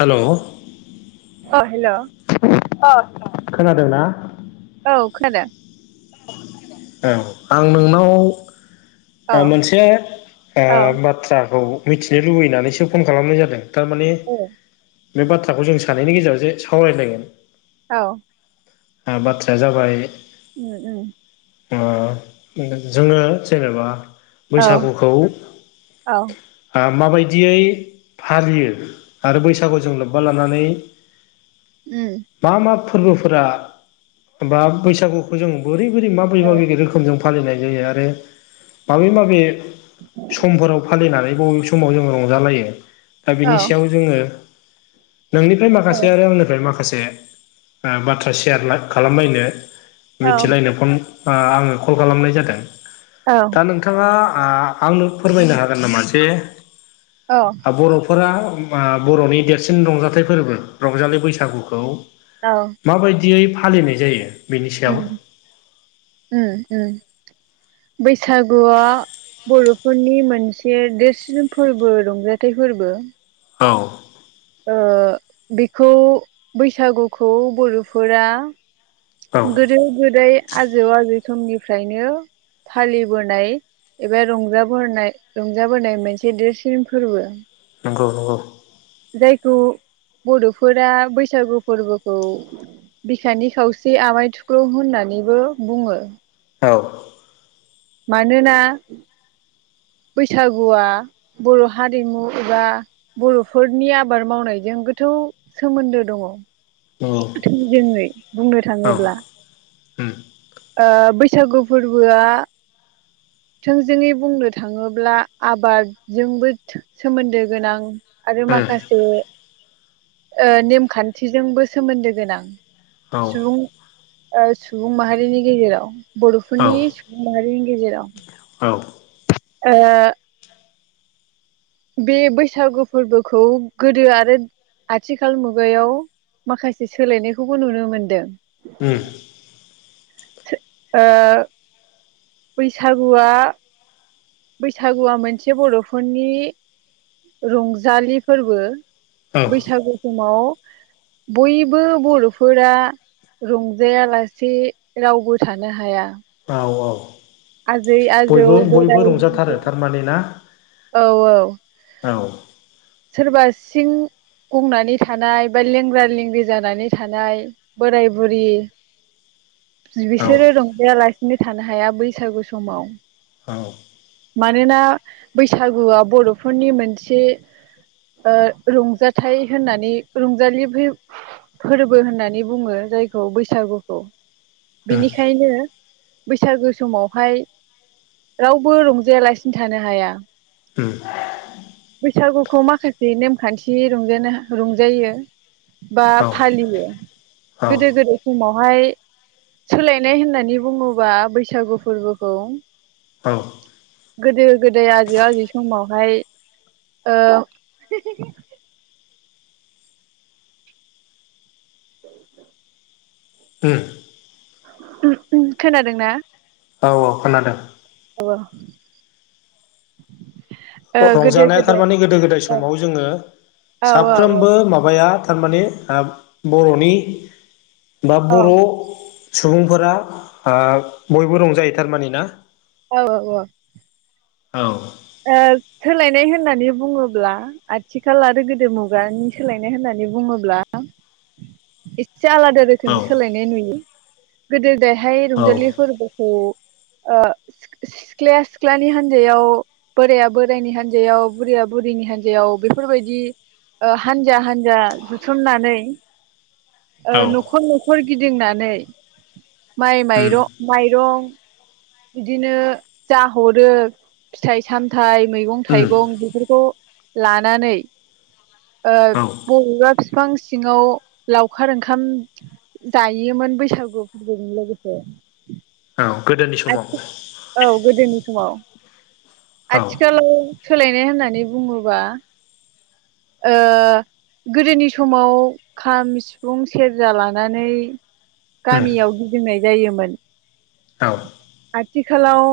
हेल? अ हेल ओ‌ खोनादों ना? औ खोनादों? औ आं नोंनाव औ मोनसे आ औ बाथ्राखौ मिथिनो लुबैनानैसो फन खालामनाय जादों? थारमानि औ बे बाथ्राखौ जों सानैनि गेजेराव जे सावरायलायगोन। औ। बाथ्राया जाबाय उम उम। ओ जोङो जेनेबा औ बैसागुखौ औ आ माबायदियै फालियो आरो बैसागुजों लोब्बा लानानै [inaudible] उम मा मा फोरबोफोरा बा बैसागुखौ जों बोरै बोरै माबोरै औ माबोरै? रोखोमजों फालिनाय जायो आरो माबे माबे समफोराव फालिनानै बबे समाव जों रंजालायो दा औ बिनि सायाव जोङो नोंनिफ्राय औ माखासे आरो आंनिफ्राय माखासे बाथ्रा सेयार खालामलायनो मिथिलायनो फन ओ आङो कल खालामनाय जादों। औ दा नोंथाङा आ आंनो फोरमायनो हागोन नामा जे? औ। बरफोरा आ बरनि देरसिन रंजाथाइ फोरबो रंजालि बैसागुखौ औ। माबायदियै फालिनाय जायो। बेनि सायाव उम उम उम बैसागुआ बरफोरनि मोनसे देरसिन फोरबो रंजाथाइ फोरबो। औ ओ बेखौ बैसागुखौ बरफोरा औ गोदो गोदाय आजौ आजै समनिफ्रायनो फालिबोनाय एबा रंजाबोनाय रंजाबोनाय मोनसे देरसिन फोरबो। नंगौ नंगौ। जायखौ बडफोरा बैसागु फोरबोखौ बिखानि खावसे आमाय थुखुल होननानैबो बुङो। औ। मानोना बैसागुआ बर' हारिमु एबा बर'फोरनि आबाद मावनायजों गोथौ सोमोन्दो दंङ। नंगौ थोंजोंङै बुंनो औ थांङोब्ला उम ओ बैसागु फोरबोआ थोंजोंङै बुंनो थांङोब्ला आबादजोंबो थो सोमोन्दो गोनां आरो उम माखासे नेमखान्थिजोंबो सोमोन्दो गोनां औ सुबुं। सुबुं माहारिनि गेजेराव बर'फोरनि औ सुबुं माहारिनि गेजेराव औ आ बे बैसागु फोरबोखौ गोदो आरो। आथिखाल मुगायाव माखासे सोलायनायखौबो नुनो मोनदों। उम ओ बैसागुआ बैसागुआ मोनसे बर'फोरनि रंजालि फोरबो औ बैसागु समाव बयबो बर'फोरा रंजायालासे रावबो थानो हाया। औ औ आजै आजौ बयबो बयबो बोराय रंजाथारो बेन्थ' थारमाने ना? औ औ औ सोरबा सिं गंनानै थानाय बा लेंग्रा लेंग्रि जानानै थानाय। बोराय बुरि औ बिसोरो रंजायालासिनो थानो हाया बैसागु समाव औ मानोना बैसागुआ बर'फोरनि मोनसे रंजाथाइ होननानै रंजालि फोरबो होननानै बुंङो जायखौ बैसागुखौ उम बिनिखायनो बैसागो समावहाय रावबो रं जेलासिनो थानो हाया। उम बैसागुखौ माखासे नेमखान्थि रंजानो रंजायो। बा औ फालियो औ गोदो गोदाय समावहाय। सोलायनाय होननानै बुंङोबा बैसागु फोरबोखौ औ गोदो गोदाय आजै आजै समावहाय औ सै उम औ उम उम खोनादोंना? औ औ खोनादों। [unintelligible] रंजानाया गोदाय थारमाने गोदो गोदाय औ समाव जोंङो औ साफ्रोमबो औ माबाया थारमाने ओ बर'नि बा बर' सुबुंफोरा ओ बयबो रंजायो थारमाने ना? औ औ औ औ ओ सोलायनाय होननानै बुंङोब्ला आथिखाल आरो गोदो मुगानि सोलायनाय होननानै बुंङोब्ला [inaudible] एसे आलादा औ रोखोमबो सोलायनाय नुयो गोदो दायहाय औ रंजालिफोरबो उ ओ सिख सिख्लाया सिख्लानि हान्जायाव बोराया बोरायनि हान्जायाव बुरैया बुरिनि हान्जायाव बेफोरबायदि ओ हानजा हानजा जुथुमनानै ओ औ न'खर न'खर गिदिंनानै माइ उम माइरं माइरं बिदिनो जाहरो फिथाइ सामथाइ मैगं उम थाइगं बेफोरखौ लानानै ओ औ बबेबा बिफां सिङाव लावखार ओंखाम जायोमोन बैसागु फोरबोजों लोगोसे औ गोदोनि समाव आथि औ गोदोनि समाव औ आथिखालाव सोलायनाय होननानै बुङोबा ओ गोदोनि समाव खाम सिफुं सेरजा लानानै उम गामियाव गिदिंनाय जायोमोन। औ आथिखालाव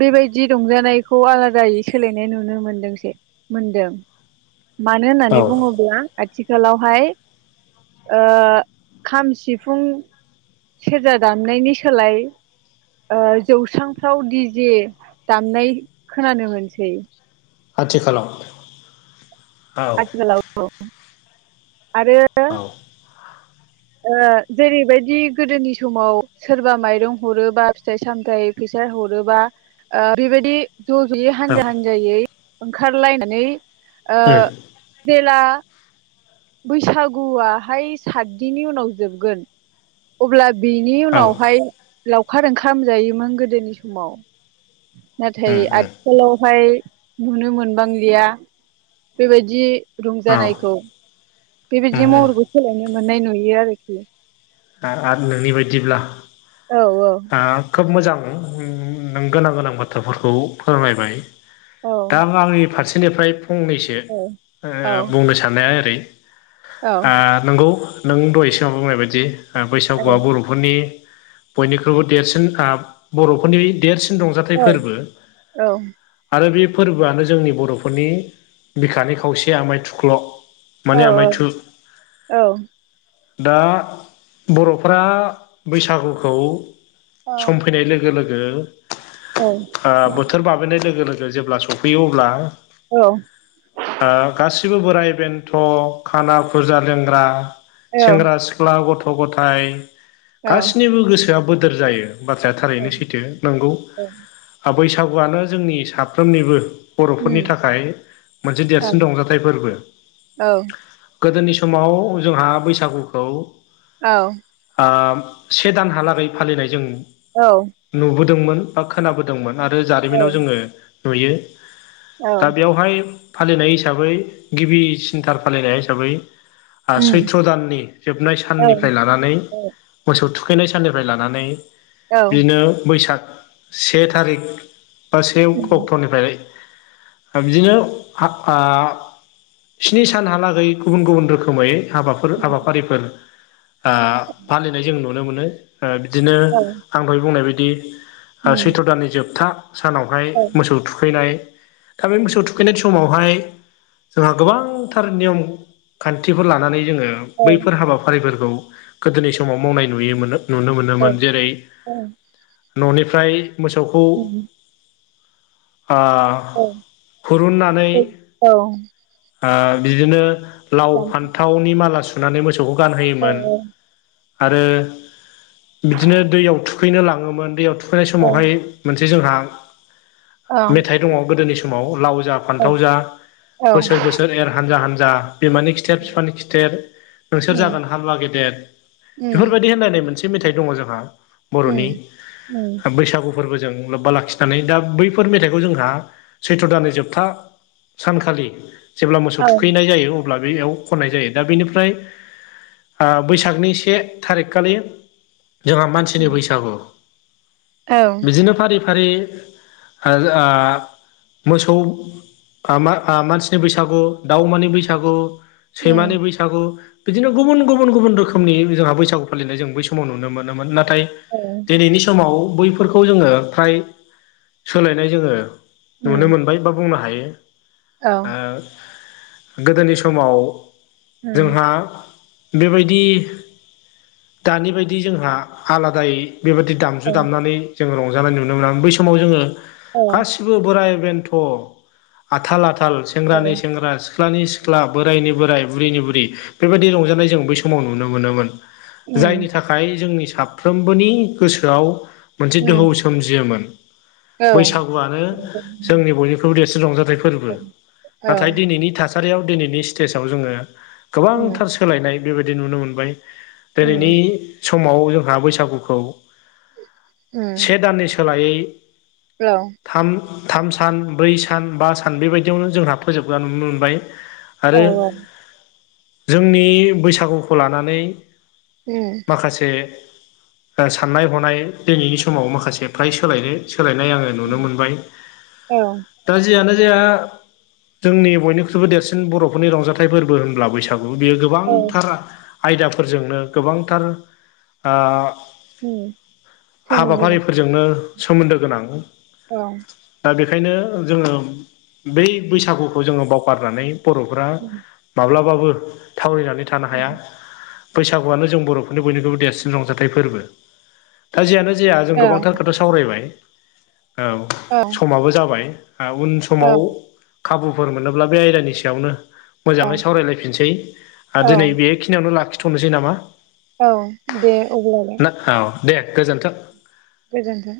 बेबायदि रंजानायखौ आलादायै सोलायनाय नुनो मोनदोंसो मोनदों मानो औ होननानै बुङोब्ला आथिखालावहाय ओ खाम सिफुं सेरजा दामनायनि सोलाय ओ जौस्रांफ्राव दिजे दामनाय खोनानो मोनसै आथिखालाव औ आथिखालाव औ आरो औ ओ जेरैबायदि गोदोनि समाव सोरबा माइरं हरोबा फिथाइ सामथायाइ फैसा हरोबा ओ बेबायदि ज' ज'यै औ हानजा हान्जायै ओंखारलायनानै ओ उम जेला बैसागुआहाय सातदिननि उनाव जोबगोन अब्ला बिनि औ उम उनावहाय लावखार ओंखामजायोमोन गोदोनि समाव नाथाय उम आथिखालावहाय नुनो मोनबांलिया बेबायदि औ उम रंजानायखौ बेबायदि उम महरखौ सोलायनो मोननाय नुयो आरोखि आ आरो नोंनि बायदिब्ला औ औ ओ खोब मोजां नों गोनां गोनां बाथ्राफोरखौ फोरमायबाय औ दा आंनि फारसेनिफ्राय फंनैसो ओ औ बुंनो सान्नाया ओरै औ आ नंगौ नों दह'य सिगाव बुंनाय बायदि औ बैसागुआ बर' फोरनि बयनिख्रुइबो देरसिन ओ बर'फोरनि देरसिन रंजा थाय औ फोरबो औ आरो बे फोरबोआनो जोंनि बर'फोरनि बिखानि खावसे आमाय थुख्ल' माने आमायथु औ दा बर'फोरा बैसागुखौ सम फैनाय लोगो लोगो औ आ बोथोर बाबेनाय लोगो लोगो जेब्ला सफैयो अब्ला औ ओ गासिबो बोराइ बेन्थ' खाना फुजा लेंग्रा सेंग्रा सिख्ला गथ' गथाय गासिनिबो गोसोआ बोदोर जायो। बाथ्राया थारैनो सैथो नोंगौ बैसागुआनो जोंनि साफ्रोमनिबो बर'फोरनि थाखाय मोनसे देरसिन रंजाथाइ फोरबो। गोदोनि समाव जोंहा बैसागुखौ औ ओ से दानहालागै फालिनाय जों औ नुबोदोंमोन बा खोनाबोदोंमोन आरो जारिमिनाव जोङो नुयो औ दा बेवहाय फालिनाय हिसाबै गिबि सिन्थार फालिनाय हिसाबै सैथ्र' दाननि जोबनाय औ साननिफ्राय ला लानानै औ मोसौ थुखैनाय साननिफ्राय लानानै औ बिदिनो बैसाग से थारिख बा से उम अक्ट'निफ्राय बिदिनो ओ स्नि सानहालागै गुबुन गुबुन रोखोमै हाबाफोर हाबाफारिफोर ओ फालिनाय जों नुनो मोनो ओ बिदिनो औ आं दहाय बुंनाय बदि उम सैथ्र' दाननि जोबथा सानावहाय औ मोसौ थुखैनाय दा बे मोसौ थुखैनाय समावहाय जोंहा गोबांथार नियम खान्थिफोर लानानै जोङो औ बैफोर हाबा हाफारिफोरखौ गोदोनि समाव मावनाय नु नुनो औ मोनोमोन जेरै औ न'निफ्राय मोसौखौ उम औ खुरुननानै औ बिदिनो लाव जामफै फान्थावनि माला सुनानै मोसौखौ औ बिनो दैयाव थुखैनो ला दैु सफैनाय औ समावहाय मोनसे जोंहा औ मेथाइ दङ गोदोनि समाव लाव जा औ फान्थाव जा औ बोसोर बोसोर सोर एर हानजा हानजा बिमानि खिथेर बिफानि खिथेर सोर उम जागोन हामवा गेदेर उम बेफोरबायदि होनलनायनाय मोनसे मेथाइ दङ जोंहा उम बर'नि उम बैसागु फोरबोजों लोब्बा लाखिनानै दा बैफोर मेथाइखौ जोंहा सैथ्र' दाननि जोबथा सानखालि जेब्ला मोसौ औ थुखैनाय जायो अब्ला बेयाव खननाय जायो दा बेनिफ्राय बैसागनि से थारिख खालि जोंहा मानसिनि उम बैसागु औ बिदिनो फारि फारि मोसौ म मानसिनि बैसागु दाउमानि बैसागु उम औ सैमानि बैसागु बिदिनो गुबुन गुबुन गुबुन रोखोमनि जोंहा बैसागु फालिनाय जों बै समाव नुनो मोनोमोन नाथाय नाथाय उम औ दिनैनि समाव बैफोरखौ जोङो फ्राय सोलायनाय जोङो नुनो उम मोनबाय बा बुंनो हायो औ गोदोनि समाव उम जोंहा बेबायदि दानि बायदि जोंहा आलादायै बेबायाददि दामजु दामनानै जोङो रंजानाय नुनो मोनो बै समाव जोङो गासैबो गसिबो बोराय बेन्थ' आथाल आथाल सेंग्रानि सेंग्रा सिख्लानि सिख सिख्ला बोरायनि बोराय बुरैनि बुरै बेबायदि रंजानाय जों बै समाव नुनो मोनोमोन उम जायनि थाखाय जोंनि साफ्रोमबोनि गोसोआव मोनसे दोहौ औ सोमजियोमोन औ बैसागुआनो उम उम जोंनि बयनि बेखौ देरसिन रंजाथाइ उम फोरबो औ औ नाथाय दिनैनि थासारियाव दिनैनि स्टेजाव जोङो उम गोबांथार सोलायनाय बेबायदि नुनो मोनबाय दिनैनि समाव जोंहा बैसागुखौ से दाननि सोलायै औ थाम थाम सान ब्रै सान बा सान बेबायदियावनो जोंहा फोजोबग्रा नुनो मोनबाय आरो जोंनि बैसागुखौ लानानै उम माखासे साननाय हनाय दिनैनि समाव माखासे फ्राय सोलायनो सोलायनाय आङो नुनो मोनबाय औ औ दा जियानो जाया जोंनि बयनिख्रुइबो देरसिन बर'फोरनि रंजाथाइ फोरबो होनब्ला बैसागु बियो गोबांथार आयदाफोरजोंनो गोबांथार उम सोमोन्दो दं। हाबाफारिफोरजोंनो सोमोन्दो गोनां अ दा बेखायनो जोङो बै बैसागुखौ जोङो बावगारनानै बर'फोरा माब्लाबाबो थावरिनानै थानो हाया। बैसागुआनो जों बर'फोरनि बयनिख्रुइबो देरसिन रंजाथाइ फोरबो। दा जेयानो जाया जों औ गोबांथार खोथा सावरायबाय औ समाबो जाबाय। ओ उन समाव औ खाबुफोर मोनोब्ला बे आयदानि सायावनो मोजाङै सावरायलायफिनसै ओ औ दिनै बेखिनियावनो लाखिथ'नोसै नामा। औ दे अब्लालाय। [unintelligible] औ दे गोजोन्थों। गोजोन्थों।